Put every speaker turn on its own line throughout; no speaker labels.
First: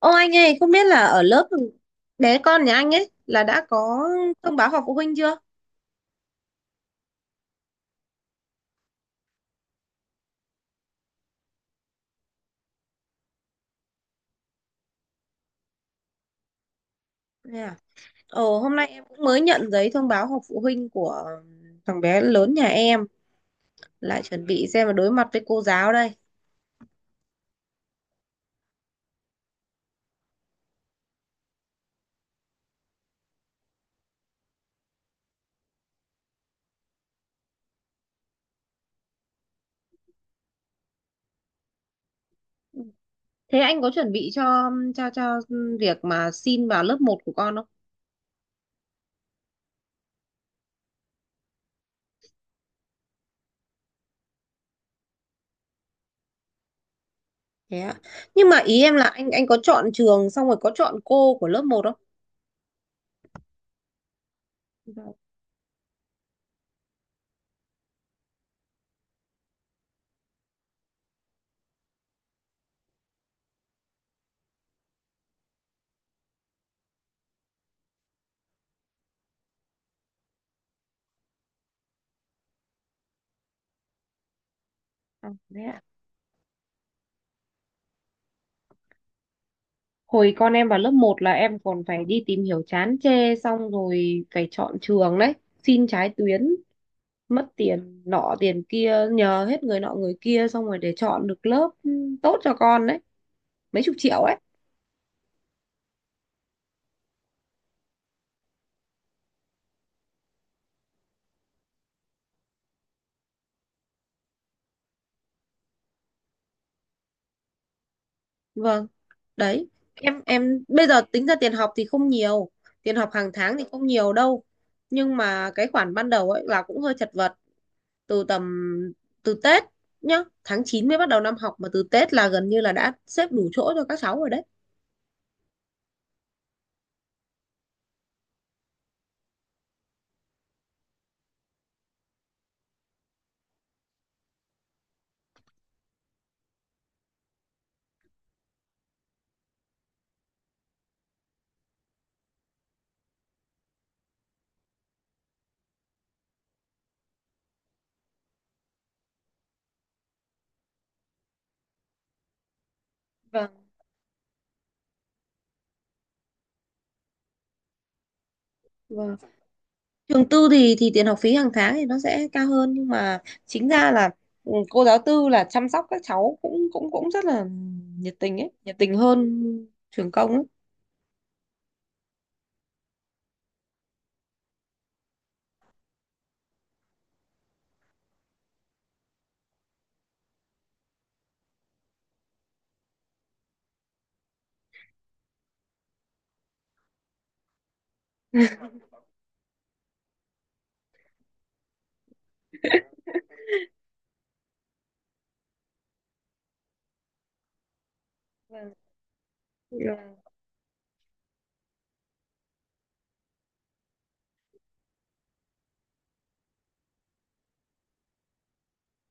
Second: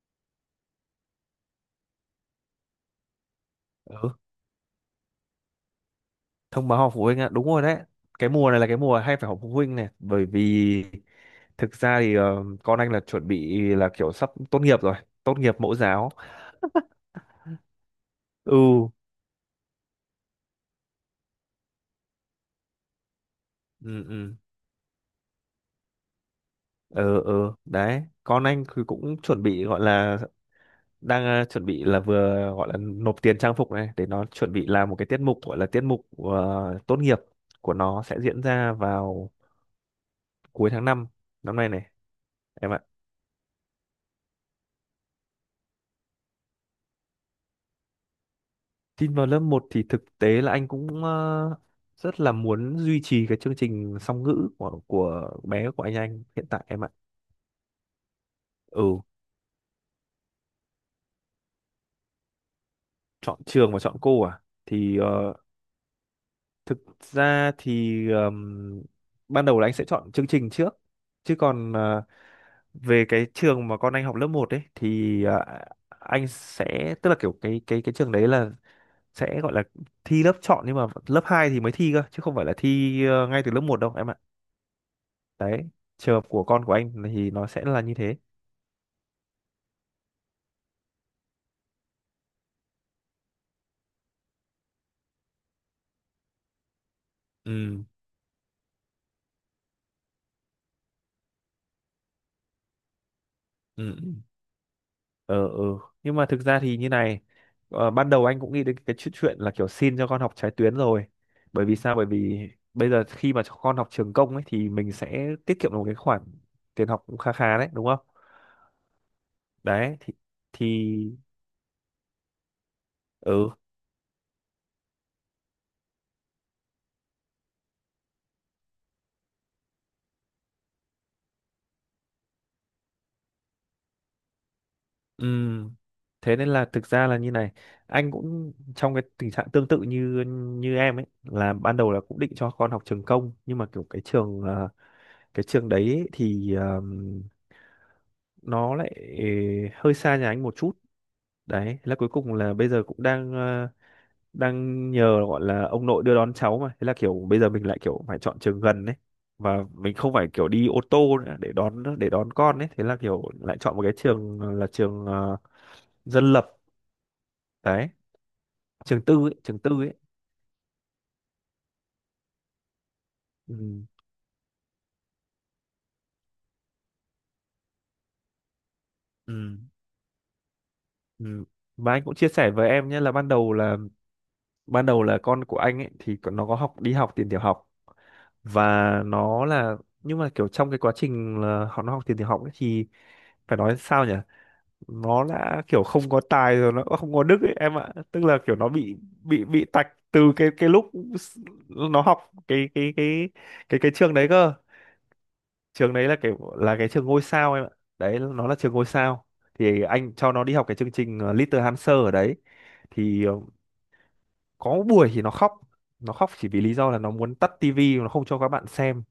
Ô anh ơi, không biết là ở lớp bé con nhà anh ấy là đã có
Ừ,
thông báo họp phụ huynh chưa?
thông báo họp phụ huynh ạ, đúng rồi đấy. Cái mùa này là cái mùa hay phải họp phụ huynh này, bởi vì thực ra thì con anh là chuẩn bị là kiểu sắp tốt nghiệp rồi, tốt nghiệp mẫu giáo.
Yeah. Ồ, hôm nay
Ừ,
em cũng mới nhận giấy thông báo họp phụ huynh của thằng bé lớn nhà em,
ừ,
lại
ừ,
chuẩn bị xem mà đối mặt với cô giáo đây.
ừ, ừ, đấy. Con anh thì cũng chuẩn bị gọi là đang chuẩn bị là vừa gọi là nộp tiền trang phục này để nó chuẩn bị làm một cái tiết mục gọi là tiết mục tốt nghiệp của nó sẽ diễn ra vào cuối tháng 5 năm nay này em ạ.
Thế anh có chuẩn bị cho việc mà xin vào lớp một của con không?
Tin vào lớp 1 thì thực tế là anh cũng rất là muốn duy trì cái chương trình song ngữ của bé của anh hiện tại em ạ.
Thế ạ. Nhưng mà ý em
Ừ,
là anh có chọn trường xong rồi có chọn cô của lớp một không?
chọn trường và chọn cô à? Thì
Vâng.
thực ra thì ban đầu là anh sẽ chọn chương trình trước. Chứ còn về cái trường mà con anh học lớp 1 ấy thì anh sẽ tức là kiểu cái trường đấy là sẽ gọi là thi lớp chọn nhưng mà lớp 2 thì mới thi cơ chứ không phải là thi ngay từ lớp 1 đâu em ạ.
À, thế
Đấy,
ạ.
trường hợp của con của anh thì nó sẽ là như thế.
Con em vào lớp một là em còn phải đi tìm hiểu chán chê xong rồi phải chọn trường đấy, xin trái tuyến, mất
Ừ,
tiền nọ tiền kia, nhờ hết người nọ người kia xong rồi để chọn được lớp tốt cho con đấy, mấy
ừ,
chục
ừ,
triệu ấy.
ờ ừ. Nhưng mà thực ra thì như này, ban đầu anh cũng nghĩ đến cái chuyện chuyện là kiểu xin cho con học trái tuyến rồi, bởi vì sao? Bởi vì bây giờ khi mà cho con học trường công ấy thì mình sẽ tiết kiệm được một cái khoản tiền học cũng khá khá đấy, đúng không?
Vâng. Đấy,
Đấy thì,
em
thì
bây giờ tính ra tiền học thì không nhiều, tiền học hàng
ừ,
tháng thì không nhiều đâu. Nhưng mà cái khoản ban đầu ấy là cũng hơi chật vật, từ tầm Tết nhá, tháng 9 mới bắt đầu năm học mà từ Tết là gần như là đã xếp đủ chỗ cho các cháu rồi
ừ, thế nên là thực ra là như này, anh cũng trong cái tình trạng tương tự như như em ấy, là ban đầu là cũng định cho con học trường công nhưng mà kiểu cái trường cái trường đấy thì nó lại hơi xa nhà anh một chút. Đấy, thế là cuối cùng là bây giờ cũng đang nhờ gọi là ông nội đưa đón cháu, mà thế là kiểu bây giờ mình lại kiểu phải chọn trường gần đấy và mình không phải kiểu đi ô tô nữa để đón con ấy, thế là kiểu
đấy.
lại chọn một cái trường là trường dân lập đấy, trường tư
Vâng.
ấy, trường tư ấy.
Trường tư thì tiền học phí hàng tháng thì nó sẽ cao hơn nhưng mà
Ừ.
chính ra là cô giáo tư là chăm sóc các cháu cũng cũng cũng rất là nhiệt tình ấy, nhiệt tình hơn
Ừ.
trường công ấy.
Ừ. Và anh cũng chia sẻ với em nhé, là ban đầu là con của anh ấy thì nó có học đi học tiền tiểu học và nó là, nhưng mà kiểu trong cái quá trình là họ nó học tiền tiểu học ấy thì phải nói sao nhỉ, nó đã kiểu không có tài rồi nó cũng không có đức ấy em ạ, tức là kiểu nó bị tạch từ cái lúc nó học cái cái cái cái trường đấy cơ, trường đấy là kiểu là cái trường ngôi sao em ạ, đấy nó là
Vâng.
trường ngôi sao. Thì anh
Vâng.
cho nó đi học cái chương trình Little Hamster ở đấy, thì có buổi thì nó khóc chỉ vì lý do là nó muốn tắt tivi, nó không cho các bạn xem,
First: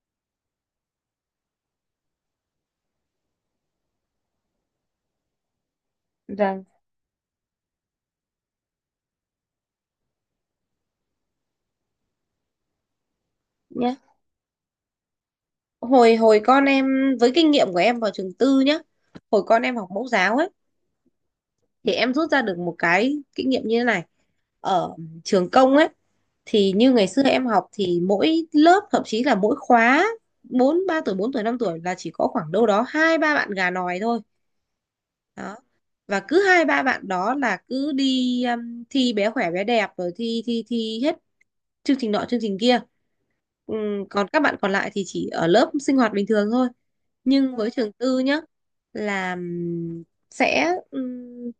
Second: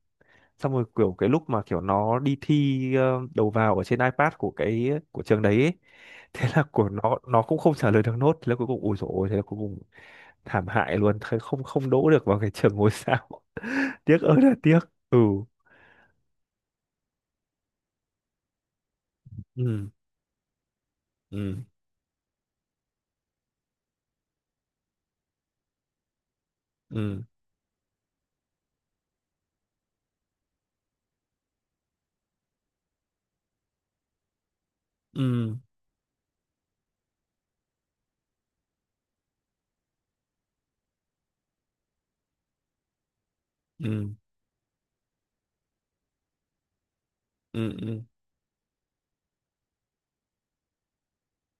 xong rồi kiểu cái lúc mà kiểu nó đi thi đầu vào ở trên iPad của trường đấy ấy, thế là
Vâng.
của nó cũng không trả lời được nốt, thế là cuối cùng ủi dồi ôi, thế là cuối cùng thảm hại luôn, thế không, không đỗ được vào cái trường ngôi sao.
Nhá.
Tiếc ơi là tiếc. Ừ,
Hồi hồi con em, với kinh nghiệm của em vào trường tư nhá. Hồi con em học
ừ,
mẫu giáo ấy
ừ,
thì em rút ra được một cái kinh nghiệm như thế này: ở trường công ấy thì như ngày xưa
ừ,
em học thì mỗi lớp, thậm chí là mỗi khóa bốn ba tuổi bốn tuổi năm tuổi, là chỉ có khoảng đâu đó hai ba bạn gà nòi thôi đó,
ừ,
và cứ hai ba bạn đó là cứ đi thi bé khỏe bé đẹp rồi thi thi thi hết chương trình nọ chương trình kia. Ừm,
ừ,
Còn các bạn còn lại thì chỉ ở lớp sinh hoạt bình thường thôi. Nhưng
ừ,
với trường
ừ,
tư nhá, là sẽ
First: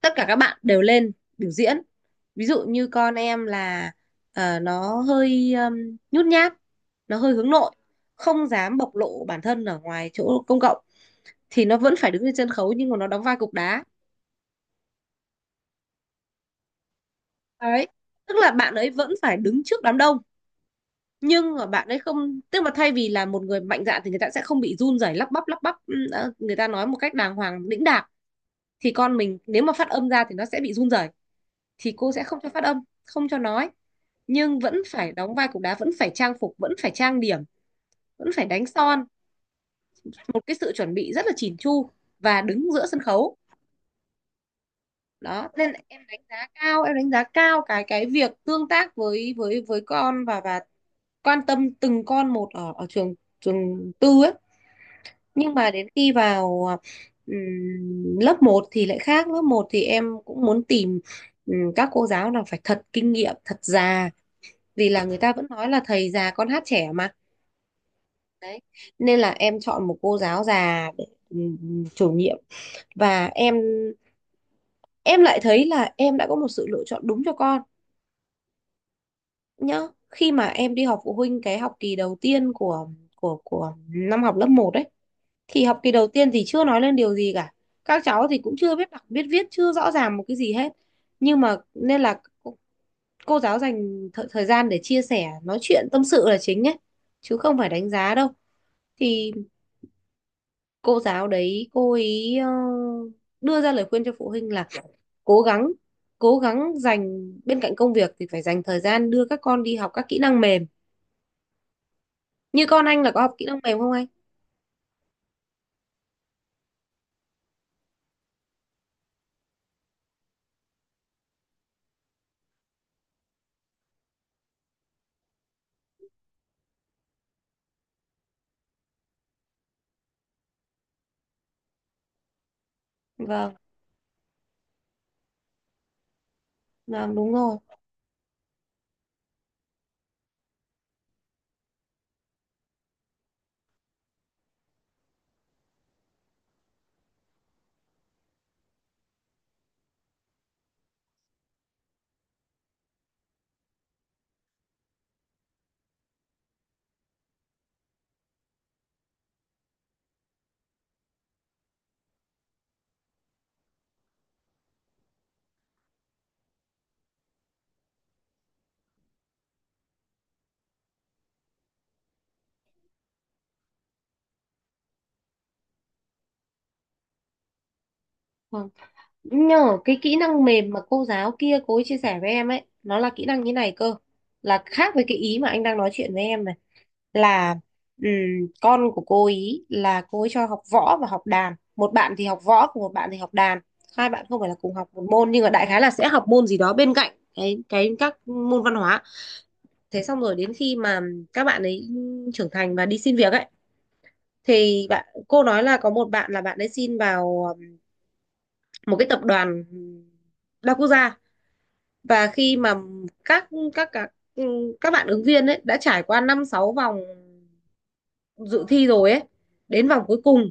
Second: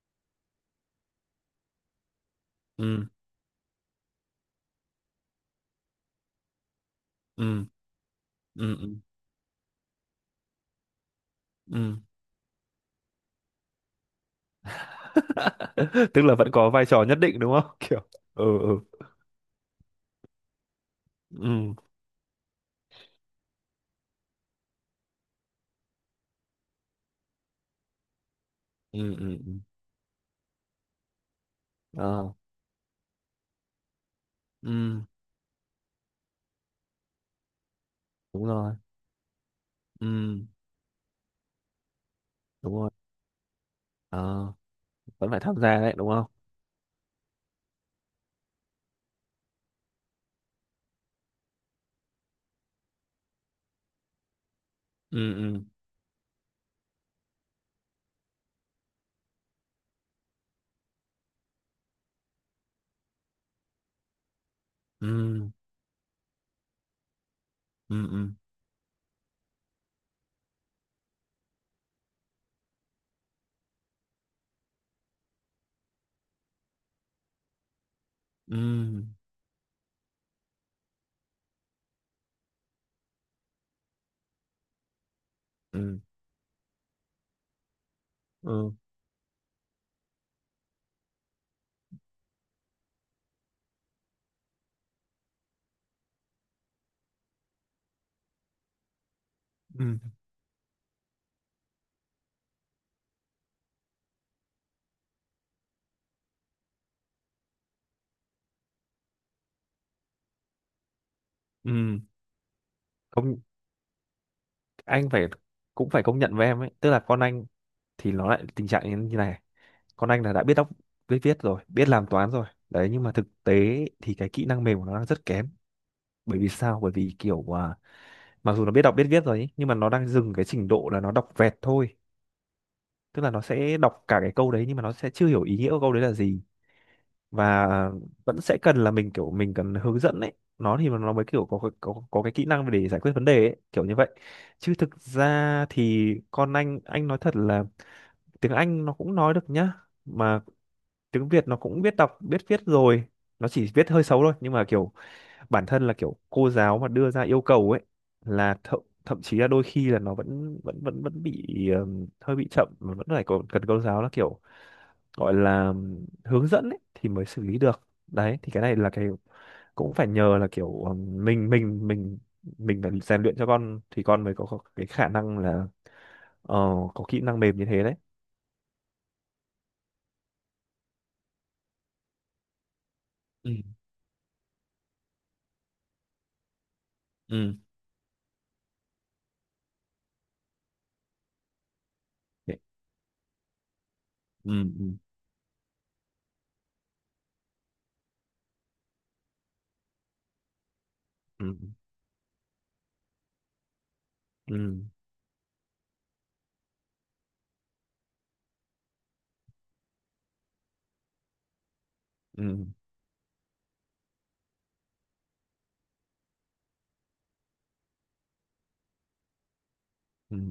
tất cả các bạn đều lên biểu diễn. Ví dụ như
ừ,
con em là nó hơi nhút nhát, nó hơi hướng
ừ,
nội, không
ừ,
dám
ừ,
bộc lộ bản thân ở ngoài chỗ công cộng, thì nó vẫn
ừ.
phải đứng trên sân khấu nhưng mà nó đóng vai cục đá.
Tức là vẫn có vai trò nhất định, đúng không?
Đấy,
Kiểu.
tức là
Ừ,
bạn
ừ,
ấy vẫn phải đứng trước đám đông, nhưng mà
ừ,
bạn ấy không, tức mà thay vì là một người mạnh dạn thì người ta sẽ không bị run rẩy, lắp bắp người ta nói một cách đàng hoàng đĩnh đạc, thì
ừ,
con
ừ,
mình
ừ.
nếu mà phát âm ra thì nó sẽ bị run rẩy, thì cô sẽ
Ờ,
không cho phát âm, không cho nói, nhưng vẫn
ừ,
phải đóng vai cục đá, vẫn phải trang phục, vẫn phải trang điểm, vẫn
đúng
phải đánh
rồi,
son,
ừ,
một cái sự chuẩn bị rất là chỉn chu và đứng
đúng
giữa
rồi.
sân khấu.
Ờ, vẫn phải
Đó
tham
nên
gia đấy,
em
đúng
đánh
không?
giá cao, em đánh giá cao cái việc tương tác với con và quan tâm từng con một ở ở trường, trường tư ấy.
Ừ,
Nhưng
ừ,
mà đến khi vào lớp một thì lại khác. Lớp một thì em cũng muốn tìm các cô giáo nào phải thật kinh nghiệm, thật già, vì là người ta vẫn
ừ,
nói là thầy già con hát trẻ mà.
ừ, ừ,
Đấy, nên là em chọn một cô giáo già để chủ nhiệm, và em lại thấy là em đã có một sự lựa chọn đúng cho con
ừ,
nhá. Khi mà em đi họp phụ huynh cái học kỳ đầu tiên của của năm học lớp một đấy, thì học kỳ
ừ,
đầu tiên thì chưa nói lên điều gì cả, các cháu thì cũng
ừ,
chưa biết đọc biết viết, chưa rõ ràng một cái gì hết, nhưng mà, nên là cô giáo dành thời gian để chia sẻ, nói chuyện, tâm sự là chính ấy, chứ không phải đánh giá đâu. Thì
ừ,
cô giáo đấy cô ấy đưa ra lời khuyên cho phụ huynh là cố gắng, dành bên cạnh công việc thì phải dành thời gian đưa các con đi học các kỹ năng mềm.
ừ.
Như con anh là có học
Công
kỹ năng mềm không anh?
anh phải cũng phải công nhận với em ấy, tức là con anh thì nó lại tình trạng như như này. Con anh là đã biết đọc biết viết rồi, biết làm toán rồi. Đấy, nhưng mà thực tế thì cái kỹ năng mềm của nó đang rất kém. Bởi vì sao? Bởi vì kiểu à, mặc dù nó biết đọc biết viết rồi ấy, nhưng mà nó đang dừng cái trình độ là nó đọc vẹt thôi. Tức là nó
Vâng,
sẽ đọc cả cái câu đấy nhưng mà nó sẽ chưa hiểu ý nghĩa của câu đấy là gì.
vâng, đúng rồi.
Và vẫn sẽ cần là mình cần hướng dẫn ấy, nó mới kiểu có cái kỹ năng để giải quyết vấn đề ấy, kiểu như vậy. Chứ thực ra thì con anh nói thật là tiếng Anh nó cũng nói được nhá, mà tiếng Việt nó cũng biết đọc biết viết rồi, nó chỉ viết hơi xấu thôi, nhưng mà kiểu bản thân là kiểu cô giáo mà đưa ra yêu cầu ấy, là thậm thậm chí là đôi khi là nó vẫn vẫn vẫn vẫn bị hơi bị chậm mà vẫn phải còn cần cô giáo là kiểu gọi là hướng dẫn ấy, thì mới xử lý được. Đấy thì cái này là cái cũng phải nhờ là kiểu mình phải rèn luyện cho con thì con mới có cái khả năng là ờ, có kỹ năng mềm như thế đấy.
Vâng. Nhờ cái kỹ năng mềm mà cô giáo kia cô ấy chia sẻ với em ấy, nó là kỹ năng
Ừ,
như này cơ, là khác với cái ý mà anh đang nói chuyện với em này,
ừ.
là ừm, con của cô ý, là cô ấy cho học võ và học đàn, một bạn thì học
Đấy.
võ còn một bạn thì học đàn, hai bạn không phải
Ừ,
là cùng
ừ,
học một môn nhưng mà đại khái là sẽ học môn gì đó bên cạnh cái các môn văn hóa. Thế xong rồi đến khi mà các
ừ,
bạn ấy trưởng thành và đi xin việc ấy,
ừ,
thì bạn cô nói là có một bạn là bạn ấy xin vào một cái tập đoàn đa quốc gia, và khi
ừ,
mà các các các các bạn ứng viên ấy đã trải qua năm sáu vòng dự thi rồi ấy, đến vòng cuối
ừ,
cùng,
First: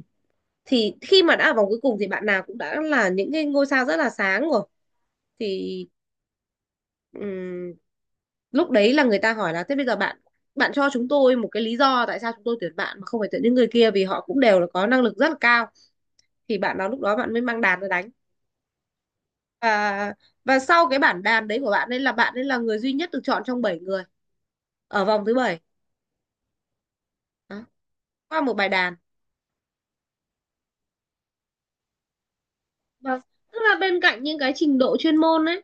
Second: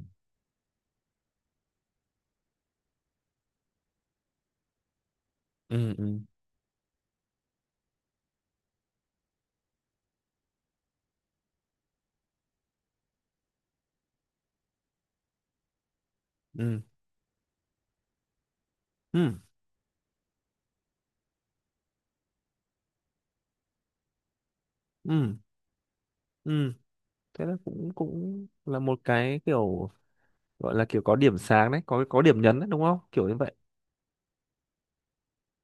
thì khi mà đã ở vòng cuối cùng thì bạn nào cũng đã là những cái ngôi sao rất là sáng rồi, thì
ừ, ừ,
ừm, lúc đấy là người ta hỏi là thế bây giờ bạn bạn cho chúng tôi một cái lý do tại sao chúng tôi tuyển bạn mà không phải tuyển những người kia, vì họ cũng đều là có năng lực rất là cao. Thì bạn
ừ,
nào lúc đó bạn mới mang đàn ra đánh,
ừ,
và sau cái bản đàn đấy của bạn ấy là người duy nhất được chọn trong 7 người ở vòng thứ
ừ,
bảy.
ừ. Thế là
Đó,
cũng
qua
cũng
một bài
là
đàn.
một cái kiểu gọi là kiểu có điểm sáng đấy, có điểm nhấn đấy, đúng không,
và
kiểu như vậy.
Tức là bên cạnh những cái trình độ chuyên môn ấy,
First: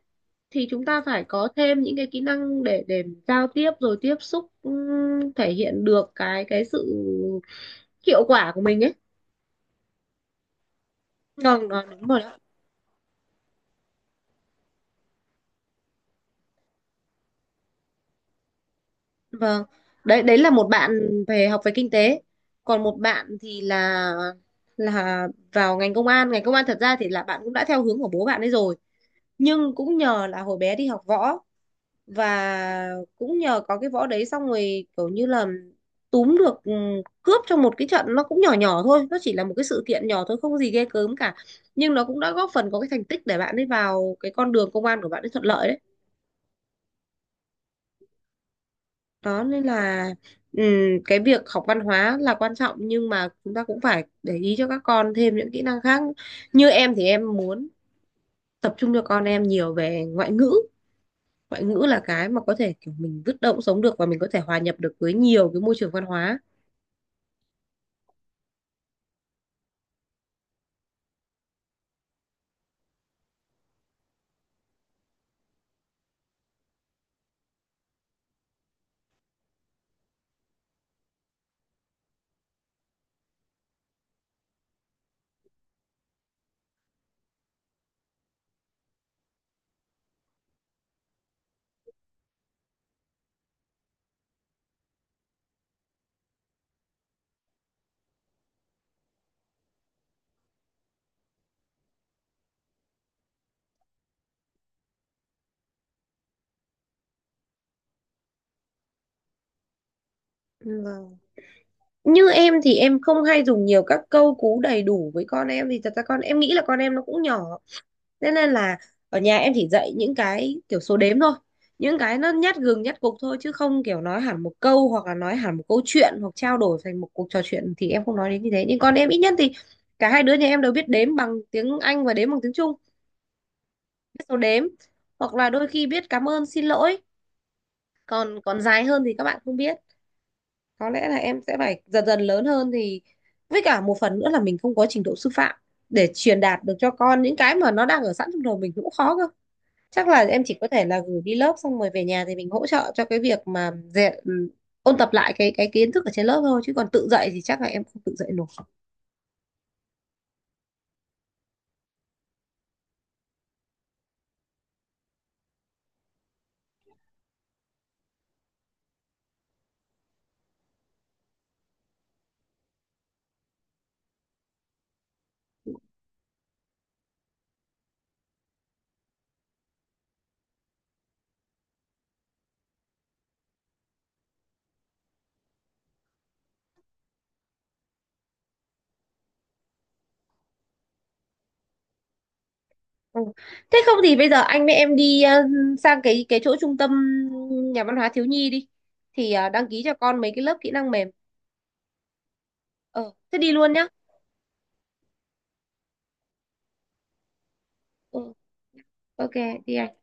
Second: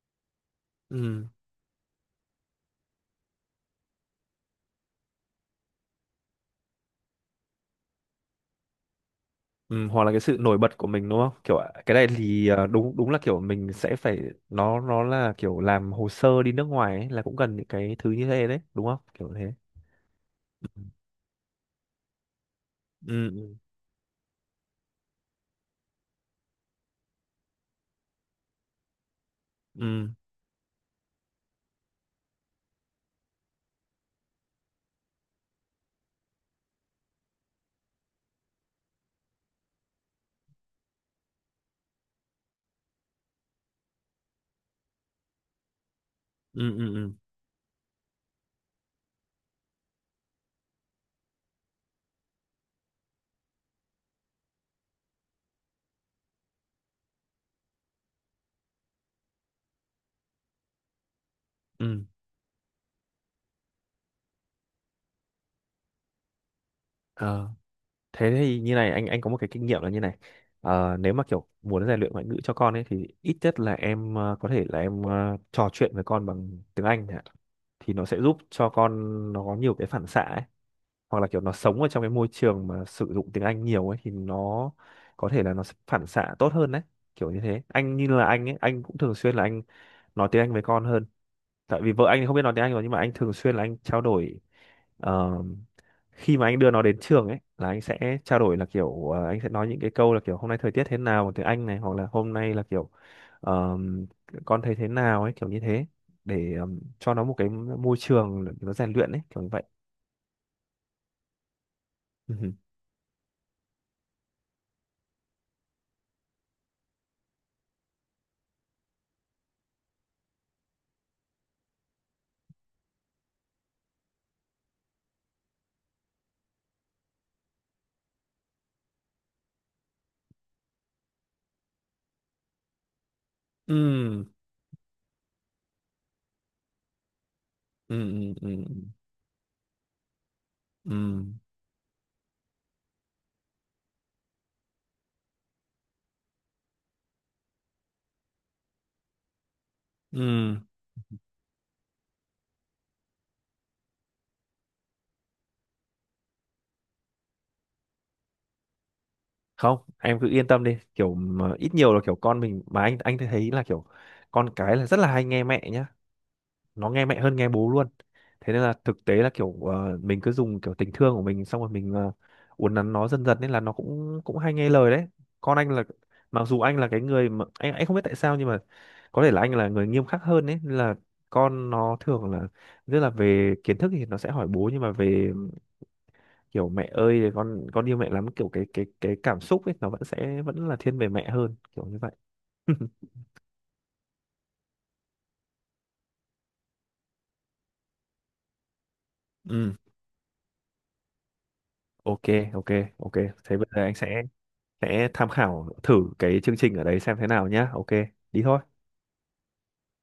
thì chúng ta phải
Ừ.
có thêm những cái kỹ năng để giao tiếp rồi tiếp xúc, thể hiện được cái sự hiệu quả của mình ấy.
Ừ, hoặc là cái sự nổi bật của mình, đúng không kiểu
Vâng
à,
đó,
cái
đúng
này
rồi đó.
thì đúng, đúng là kiểu mình sẽ phải, nó là kiểu làm hồ sơ đi nước ngoài ấy, là cũng cần những cái thứ như thế đấy, đúng không kiểu thế.
Vâng, đấy đấy là một
Ừ,
bạn về học về kinh tế, còn một bạn
ừ,
thì là vào ngành công an. Ngành công an thật ra thì là bạn cũng đã theo hướng của bố bạn ấy rồi, nhưng cũng
ừ,
nhờ là hồi bé đi học võ, và cũng nhờ có cái võ đấy xong rồi kiểu như là túm được cướp trong một cái trận, nó cũng nhỏ nhỏ thôi, nó chỉ là một cái sự kiện nhỏ thôi, không có gì ghê gớm cả. Nhưng nó cũng đã góp phần có cái thành tích để bạn ấy vào cái con đường công an của bạn ấy thuận lợi đấy.
ừ, ừ, ừ, ừ.
Đó nên là cái việc học văn hóa là quan trọng, nhưng mà chúng ta cũng phải để ý cho các con thêm những kỹ năng khác. Như em thì em muốn tập trung cho con em nhiều về ngoại ngữ. Ngoại ngữ là
Ừ.
cái mà có thể kiểu mình bứt động sống được, và mình có thể hòa nhập được với nhiều cái môi trường văn hóa.
Ờ. Thế thì như này anh có một cái kinh nghiệm là như này. Ờ, nếu mà kiểu muốn rèn luyện ngoại ngữ cho con ấy thì ít nhất là em có thể là em trò chuyện với con bằng tiếng Anh chẳng hạn. Thì nó sẽ giúp cho con, nó có nhiều cái phản xạ ấy, hoặc là kiểu nó sống ở trong cái môi trường mà sử dụng tiếng Anh nhiều ấy thì nó có thể là nó sẽ phản xạ tốt hơn đấy, kiểu như thế. Anh, như là anh cũng thường xuyên là anh nói tiếng Anh với con hơn, tại vì vợ anh thì không biết nói tiếng Anh rồi nhưng mà anh thường xuyên là anh trao đổi ờ, khi mà anh đưa nó đến trường ấy là anh sẽ trao đổi là kiểu anh sẽ nói những cái câu là kiểu hôm nay thời tiết thế nào bằng tiếng Anh này, hoặc là hôm nay là kiểu ờ, con thấy thế nào ấy, kiểu như thế, để cho nó một cái môi trường để nó rèn luyện ấy, kiểu như vậy.
Vâng. Như
Ừ,
em thì em không hay dùng nhiều các câu cú đầy đủ với con em, vì thật ra con em, nghĩ là con em nó cũng nhỏ, thế nên là ở nhà em chỉ dạy những cái kiểu số đếm thôi, những cái nó nhát gừng nhát cục thôi, chứ không kiểu nói hẳn một câu hoặc là nói hẳn một câu chuyện, hoặc trao đổi thành một cuộc trò chuyện thì em không nói đến như thế. Nhưng con em ít nhất thì cả hai đứa nhà em đều biết đếm bằng tiếng Anh và đếm bằng tiếng Trung, biết
ừ,
số đếm, hoặc là đôi khi biết cảm ơn xin lỗi,
ừ, ừ,
còn
ừ,
còn dài hơn thì các bạn không biết. Có
ừ,
lẽ là em sẽ phải dần dần, lớn hơn thì, với cả một phần nữa là mình không có trình độ sư phạm để truyền đạt được cho con những cái mà nó đang ở sẵn trong đầu mình cũng khó cơ. Chắc là em
ừ.
chỉ có thể là gửi đi lớp xong rồi về nhà thì mình hỗ trợ cho cái việc mà dạy, ôn tập lại cái kiến thức ở trên lớp thôi, chứ còn tự dạy thì chắc là em không tự dạy nổi.
Không, em cứ yên tâm đi, kiểu mà ít nhiều là kiểu con mình, mà anh thấy là kiểu con cái là rất là hay nghe mẹ nhá, nó nghe mẹ hơn nghe bố luôn. Thế nên là thực tế là kiểu mình cứ dùng kiểu tình thương của mình xong rồi mình uốn nắn nó dần dần nên là nó cũng cũng hay nghe lời đấy. Con anh là, mặc dù anh là cái người mà anh không biết tại sao, nhưng mà có thể là anh là người nghiêm khắc hơn đấy, nên là con nó thường là rất là, về kiến thức thì nó sẽ hỏi bố, nhưng mà về kiểu mẹ ơi con yêu mẹ lắm, kiểu cái cảm xúc ấy nó vẫn sẽ là thiên về mẹ hơn, kiểu như vậy.
Ừ. Thế không thì bây giờ anh với em đi sang cái chỗ trung tâm nhà văn hóa thiếu nhi đi, thì đăng
Ừ.
ký cho con mấy cái lớp kỹ năng mềm.
OK, OK,
Ờ
OK.
thế đi
Thế bây
luôn
giờ
nhá.
anh sẽ tham khảo thử cái chương trình ở đấy xem thế nào nhá. OK,
Ừ.
đi thôi
OK. Đi anh.